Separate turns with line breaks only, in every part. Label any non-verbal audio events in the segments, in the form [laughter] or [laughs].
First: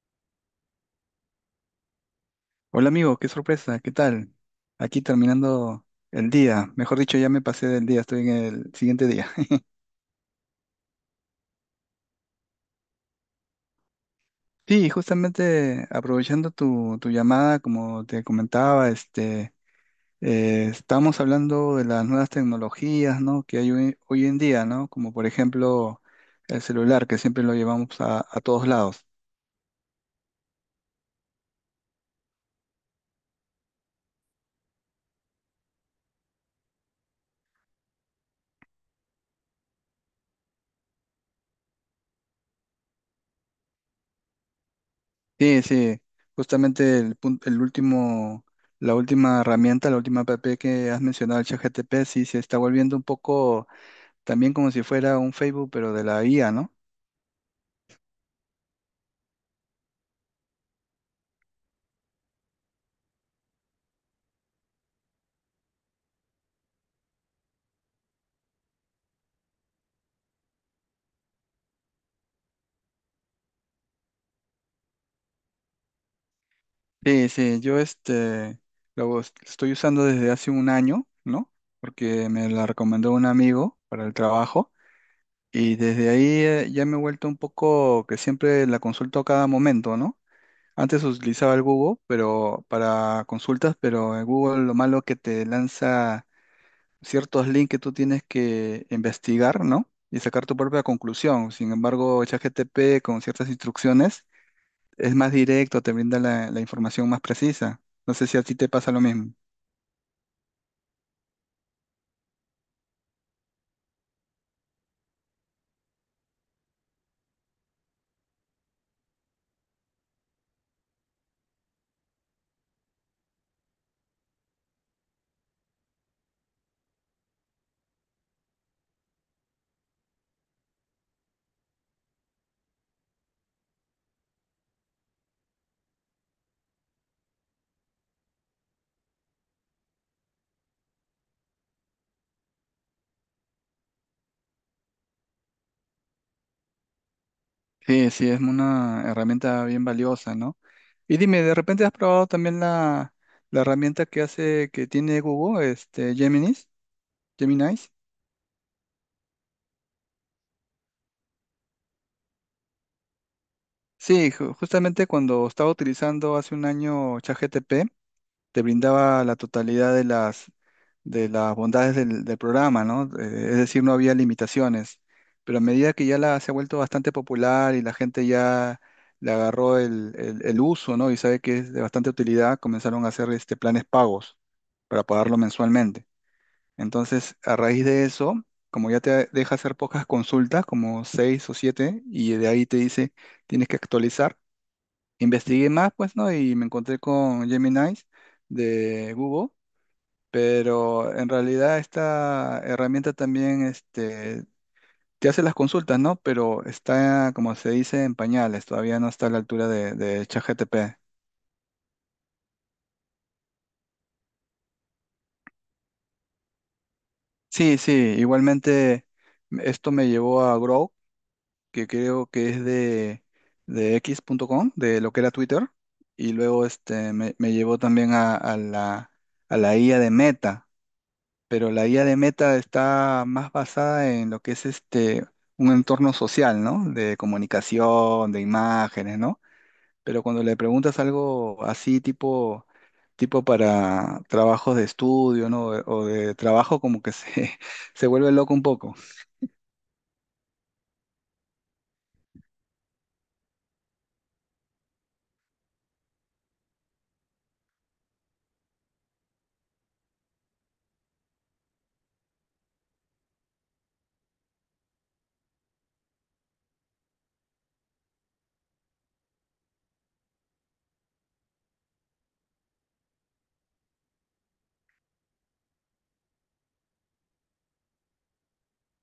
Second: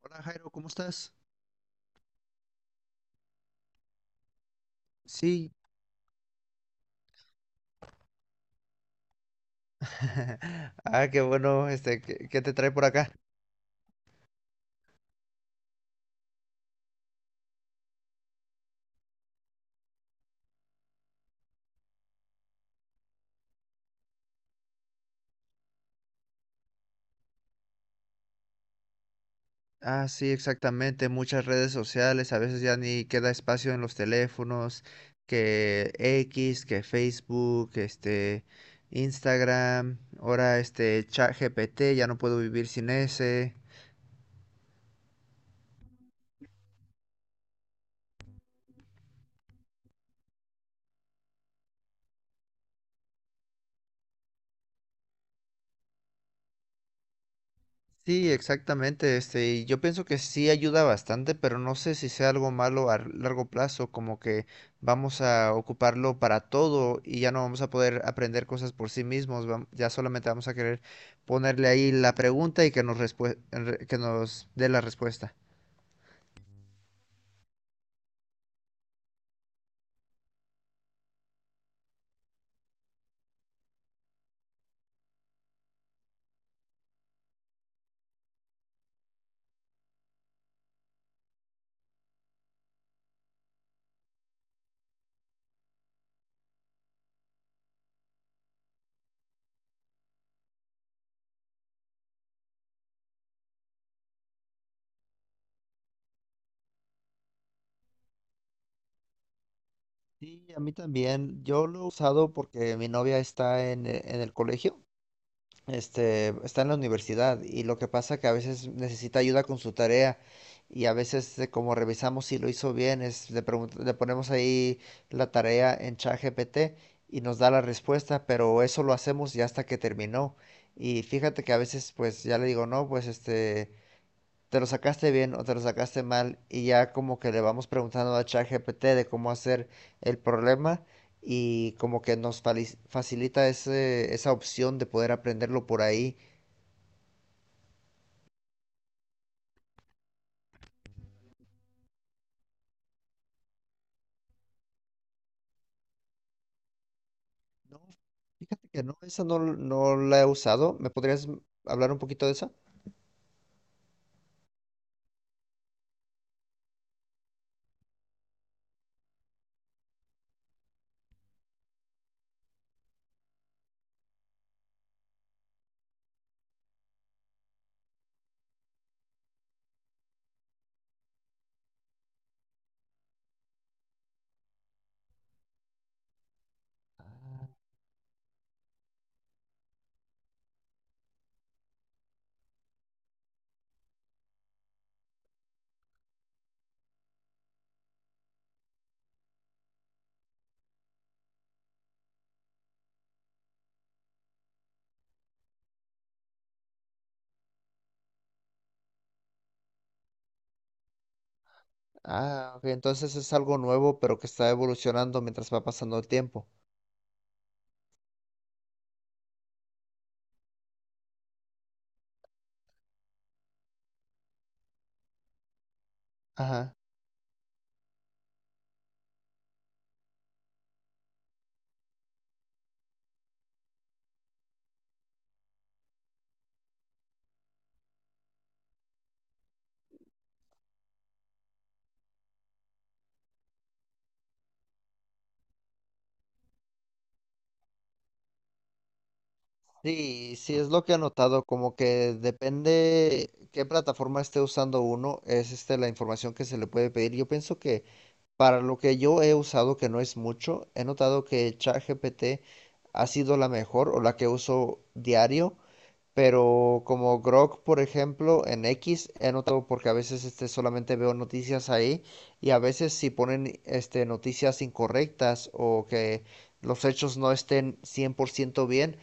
Hola, Jairo, ¿cómo estás?
Hola amigo, qué sorpresa, ¿qué tal? Aquí
Sí.
terminando el día, mejor dicho, ya me pasé del día, estoy en el siguiente día. [laughs]
[laughs] Ah, qué bueno, ¿qué te trae por acá?
Sí, justamente aprovechando tu llamada, como te comentaba, estamos hablando de las nuevas tecnologías, ¿no? Que hay hoy en día, ¿no? Como por ejemplo el celular, que siempre lo llevamos a todos lados.
Ah, sí, exactamente. Muchas redes sociales, a veces ya ni queda espacio en los teléfonos, que X, que Facebook, Instagram, ahora ChatGPT, ya no puedo vivir sin ese.
Sí, sí, justamente el último, la última herramienta, la última app que has mencionado, el ChatGPT, sí se está volviendo un poco también como si fuera un Facebook, pero de la IA, ¿no?
Sí, exactamente. Y yo pienso que sí ayuda bastante, pero no sé si sea algo malo a largo plazo, como que vamos a ocuparlo para todo y ya no vamos a poder aprender cosas por sí mismos. Ya solamente vamos a querer ponerle ahí la pregunta y que que nos dé la respuesta.
Sí, sí, yo estoy usando desde hace un año, ¿no? Porque me la recomendó un amigo para el trabajo y desde ahí ya me he vuelto un poco que siempre la consulto a cada momento, ¿no? Antes utilizaba el Google, pero para consultas, pero el Google lo malo que te lanza ciertos links que tú tienes que investigar, ¿no? Y sacar tu propia conclusión. Sin embargo, ChatGPT con ciertas instrucciones es más directo, te brinda la información más precisa. No sé si a ti te pasa lo mismo.
Sí, a mí también. Yo lo he usado porque mi novia está en el colegio, está en la universidad, y lo que pasa que a veces necesita ayuda con su tarea. Y a veces, como revisamos si lo hizo bien, le ponemos ahí la tarea en ChatGPT y nos da la respuesta, pero eso lo hacemos ya hasta que terminó. Y fíjate que a veces pues ya le digo, no, pues, te lo sacaste bien o te lo sacaste mal, y ya como que le vamos preguntando a ChatGPT de cómo hacer el problema. Y como que nos facilita esa opción de poder aprenderlo por ahí.
Sí, sí, es una herramienta bien valiosa, ¿no? Y dime, ¿de repente has probado también la herramienta que hace, que tiene Google, Geminis, Geminis?
Fíjate que no, esa no, no la he usado. ¿Me podrías hablar un poquito de esa?
Sí, justamente cuando estaba utilizando hace un año ChatGPT, te brindaba la totalidad de de las bondades del programa, ¿no? Es decir, no había limitaciones. Pero a medida que se ha vuelto bastante popular y la gente ya le agarró el uso, ¿no? Y sabe que es de bastante utilidad, comenzaron a hacer planes pagos para pagarlo mensualmente. Entonces, a raíz de eso, como ya te deja hacer pocas consultas, como seis o siete, y de ahí te dice, tienes que actualizar. Investigué más, pues, ¿no? Y me encontré con Gemini de Google, pero en realidad esta herramienta también te hace las consultas, ¿no? Pero está, como se dice, en pañales, todavía no está a la altura de ChatGPT.
Ah, ok, entonces es algo nuevo pero que está evolucionando mientras va pasando el tiempo.
Sí, sí, igualmente esto me llevó a Grow, que creo que es de equis punto com de lo que era Twitter, y luego
Ajá.
me llevó también a a la IA de Meta, pero la IA de Meta está más basada en lo que es un entorno social, ¿no? De comunicación, de imágenes, ¿no? Pero cuando le preguntas algo así tipo para trabajos de estudio, ¿no? O de trabajo como que se [laughs] se vuelve loco un poco.
Sí, sí, es lo que he notado, como que depende qué plataforma esté usando uno, es la información que se le puede pedir. Yo pienso que para lo que yo he usado, que no es mucho, he notado que ChatGPT ha sido la mejor o la que uso diario, pero como Grok, por ejemplo, en X, he notado porque a veces, solamente veo noticias ahí. Y a veces si ponen, noticias incorrectas, o que los hechos no estén 100% bien,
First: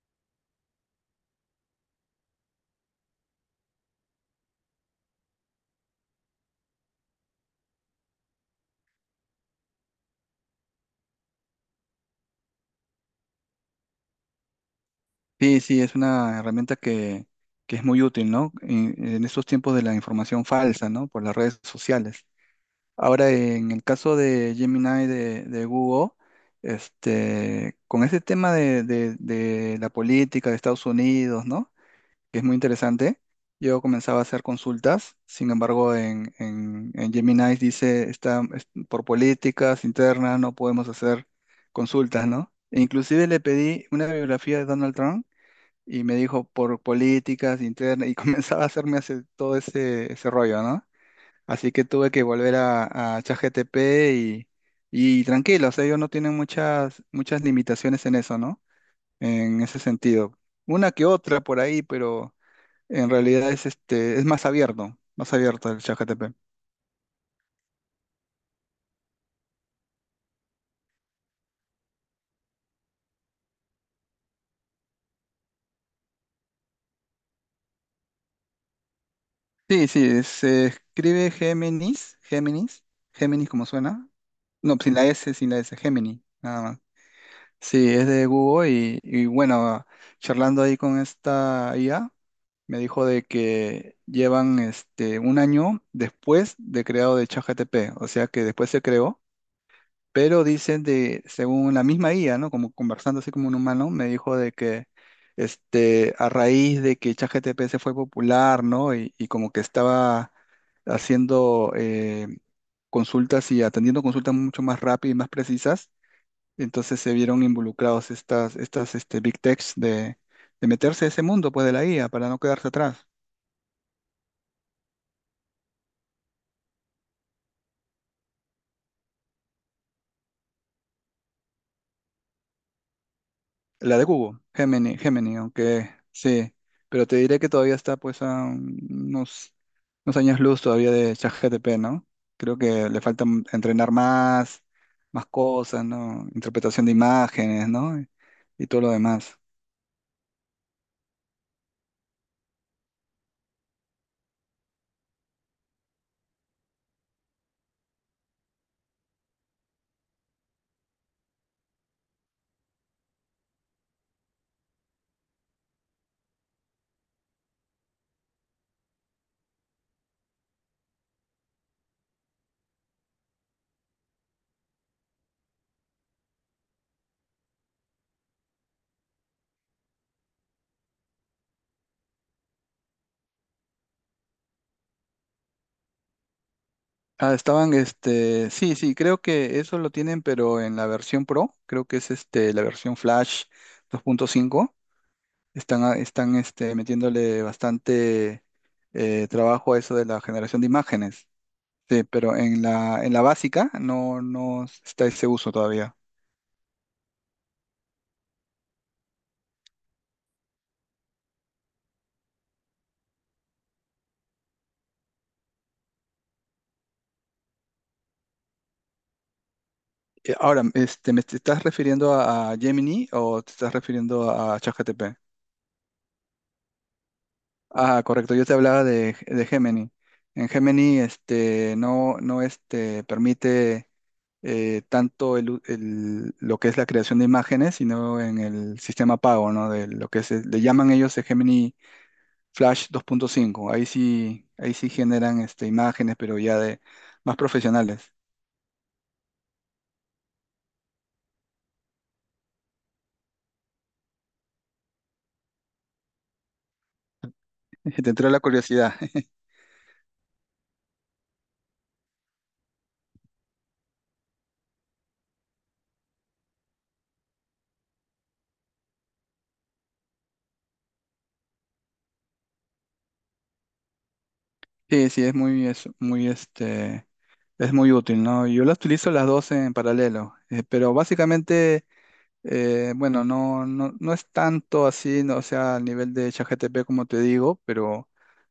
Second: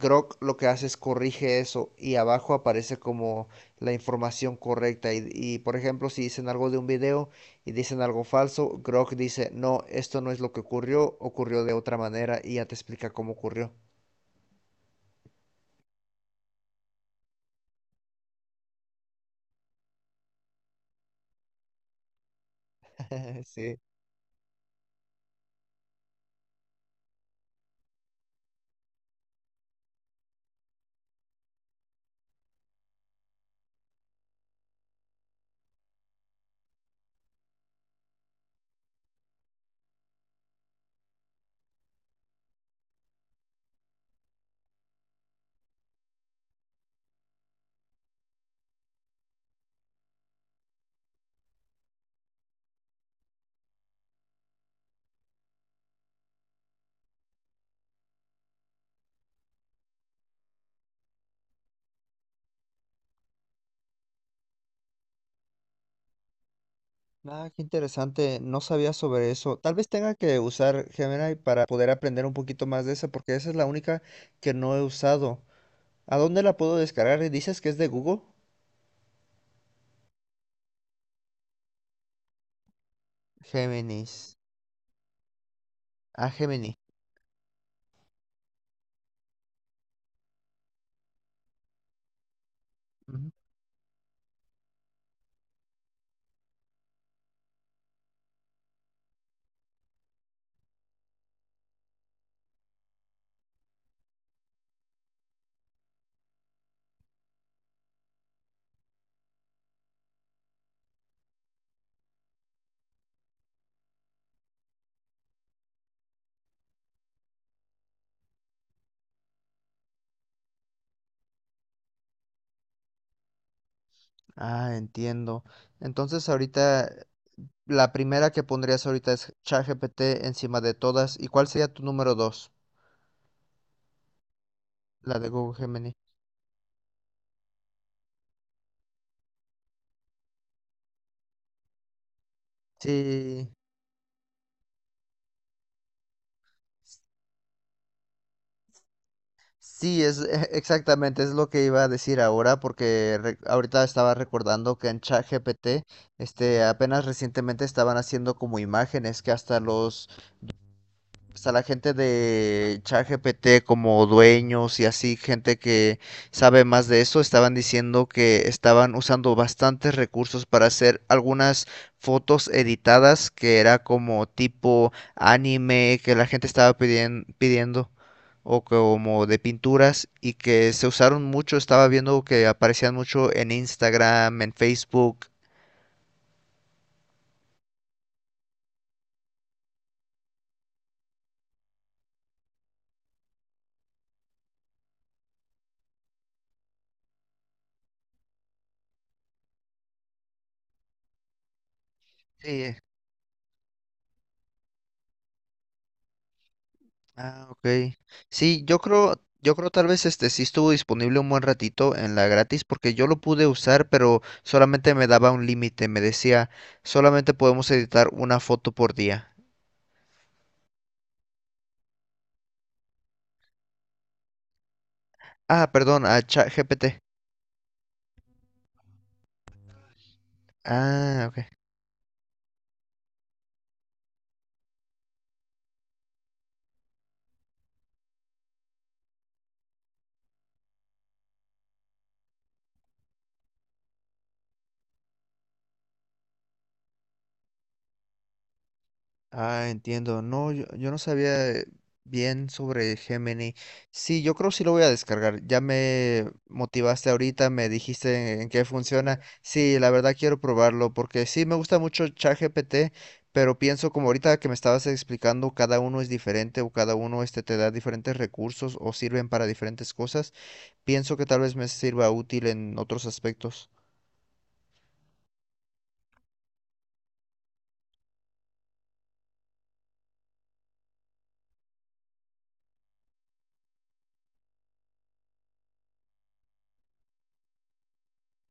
Grok lo que hace es corrige eso y abajo aparece como la información correcta. Y, por ejemplo, si dicen algo de un video y dicen algo falso, Grok dice, no, esto no es lo que ocurrió, ocurrió de otra manera, y ya te explica cómo ocurrió.
Sí, sí, es una herramienta que es muy útil, ¿no? En estos tiempos de la información falsa, ¿no? Por las redes sociales. Ahora,
[laughs]
en
Sí.
el caso de Gemini de Google, con ese tema de la política de Estados Unidos, ¿no? Que es muy interesante. Yo comenzaba a hacer consultas, sin embargo, en Gemini dice, por políticas internas no podemos hacer consultas, ¿no? E inclusive le pedí una biografía de Donald Trump y me dijo, por políticas internas, y [laughs] comenzaba a hacerme todo ese rollo, ¿no? Así que tuve que volver a ChatGPT y, y tranquilo, o sea, ellos no tienen muchas limitaciones en eso, ¿no? En ese sentido. Una que otra por ahí, pero en realidad es es más abierto el ChatGPT.
Nada, qué interesante. No sabía sobre eso. Tal vez tenga que usar Gemini para poder aprender un poquito más de esa, porque esa es la única que no he usado. ¿A dónde la puedo descargar? ¿Dices que es de Google?
Sí, sí, se escribe Géminis, Géminis, Géminis como suena.
Géminis.
No, sin la S, sin la S, Géminis,
Ah,
nada
Gemini.
más. Sí, es de Google y bueno, charlando ahí con esta IA. Me dijo de
Ujú.
que llevan un año después de creado de ChatGPT, o sea que después se creó, pero dicen de, según la misma IA, ¿no? Como conversando así como un humano, me dijo de que a raíz de que ChatGPT se fue popular, ¿no? Y como que estaba haciendo consultas y atendiendo consultas mucho más rápidas y más precisas, entonces se vieron involucrados estas big techs de meterse a ese mundo, pues, de la IA para no quedarse atrás.
Ah, entiendo. Entonces, ahorita la primera que pondrías ahorita es ChatGPT encima de todas. ¿Y cuál sería tu número 2?
La de Google, Gemini,
La de
Gemini,
Google,
aunque
Gemini.
sí, pero te diré que todavía está pues a unos, unos años luz todavía de ChatGPT, ¿no? Creo que le falta
Sí,
entrenar más, más cosas, ¿no? Interpretación de imágenes, ¿no? Y todo lo demás.
sí, es [laughs] exactamente, es lo que iba a decir ahora, porque ahorita estaba recordando que en ChatGPT, apenas recientemente estaban haciendo como imágenes, que hasta los pues, a la gente de ChatGPT como dueños y así, gente que sabe más de eso, estaban diciendo que estaban usando bastantes recursos para hacer algunas fotos editadas que era como tipo anime, que la gente estaba pidiendo, o como de pinturas, y que se usaron mucho. Estaba viendo que aparecían mucho en Instagram, en Facebook.
Ah, estaban, sí, sí, creo que eso lo tienen, pero en la versión Pro, creo que es la versión Flash 2.5, están metiéndole bastante trabajo a eso de la generación de imágenes. Sí, pero en
Sí.
en la básica no, no está ese uso todavía.
Ah, ok. Sí, yo creo, tal vez este sí estuvo disponible un buen ratito en la gratis, porque yo lo pude usar, pero solamente me daba un límite, me decía, solamente podemos editar una foto por día.
Ahora, ¿me te estás refiriendo a Gemini o te estás refiriendo a ChatGPT?
Ah, perdón, a ChatGPT.
Ah, correcto, yo te hablaba de Gemini. En Gemini,
Ah, ok.
no, no, permite tanto lo que es la creación de imágenes, sino en el sistema pago, ¿no? De lo que se, le llaman ellos el Gemini Flash 2.5. Ahí sí generan, imágenes, pero ya de más profesionales.
Ah, entiendo. No, yo no sabía, bien sobre Gemini. Sí, yo creo que sí lo voy a descargar. Ya me motivaste ahorita, me
Te entró
dijiste
la
en qué
curiosidad.
funciona.
[laughs]
Sí, la verdad quiero probarlo porque sí me gusta mucho ChatGPT, pero pienso como ahorita que me estabas explicando, cada uno es diferente, o cada uno te da diferentes recursos o sirven para diferentes cosas. Pienso que tal vez me sirva útil en otros aspectos.
Sí, sí, es es es muy útil, ¿no? Yo las utilizo las dos en paralelo, pero básicamente, bueno, no es tanto así, no, o sea, al nivel de ChatGPT como te digo, pero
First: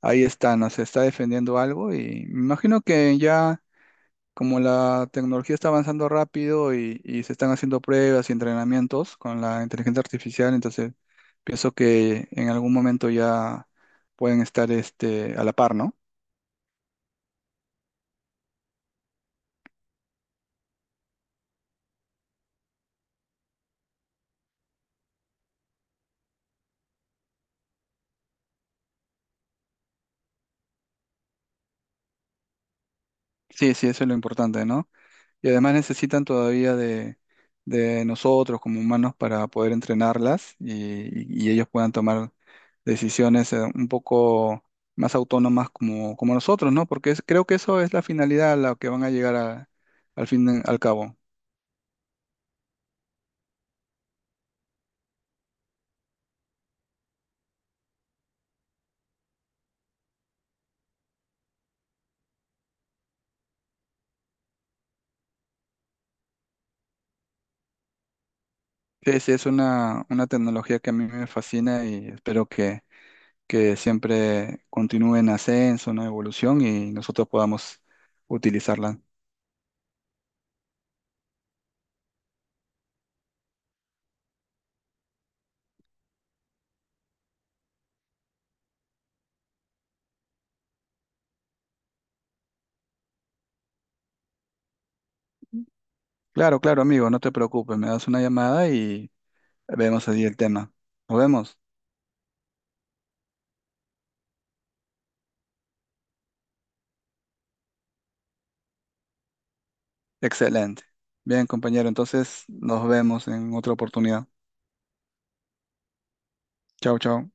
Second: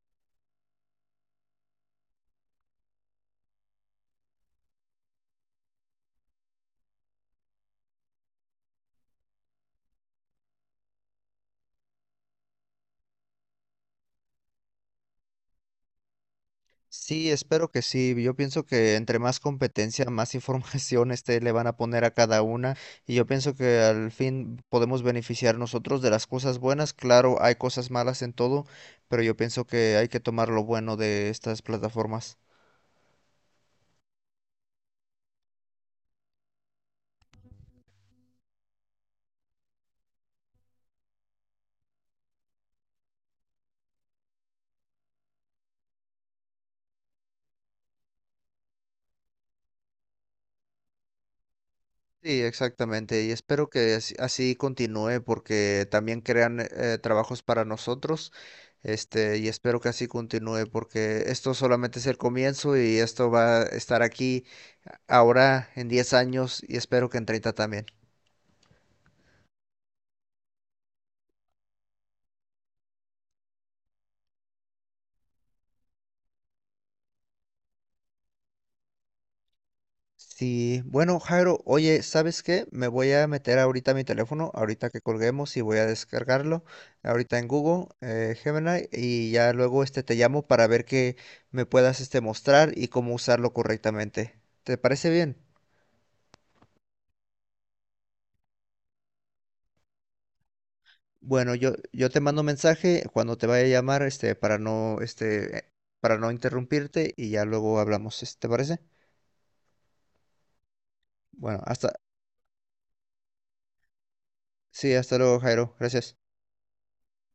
ahí está, ¿no? Se está defendiendo algo y me imagino que ya como la tecnología está avanzando rápido y se están haciendo pruebas y entrenamientos con la inteligencia artificial, entonces pienso que en algún momento ya pueden estar, a la par, ¿no?
Sí, espero que sí. Yo pienso que entre más competencia, más [laughs] información, le van a poner a cada una. Y yo pienso que al fin podemos beneficiar nosotros de las cosas buenas. Claro, hay cosas malas en todo, pero yo pienso que hay que tomar lo bueno de estas plataformas.
Sí, sí, eso es lo importante, ¿no? Y además necesitan todavía de nosotros como humanos para poder entrenarlas y ellos puedan tomar decisiones un poco más autónomas como nosotros, ¿no? Porque creo que eso es la finalidad a la que van a llegar al fin, al cabo.
Sí, exactamente. Y espero que así, así continúe, porque también crean, trabajos para nosotros. Y espero que así continúe porque esto solamente es el comienzo, y esto va a estar aquí ahora en 10 años, y espero que en 30 también.
Sí, sí, es una tecnología que a mí me fascina y espero que siempre continúe en ascenso, en evolución y nosotros podamos utilizarla.
Sí, bueno, Jairo, oye, ¿sabes qué? Me voy a meter ahorita a mi teléfono, ahorita que colguemos, y voy a descargarlo ahorita en Google, Gemini, y ya luego te llamo para ver que me puedas mostrar y cómo usarlo correctamente. ¿Te parece bien?
Claro, claro, amigo, no te preocupes, me das una llamada y vemos allí el tema. ¿Nos
Bueno,
vemos?
yo te mando mensaje cuando te vaya a llamar, para no interrumpirte, y ya luego hablamos, ¿te parece?
Excelente. Bien,
Bueno,
compañero, entonces nos vemos en otra oportunidad.
sí, hasta luego, Jairo, gracias.
Chao, chao.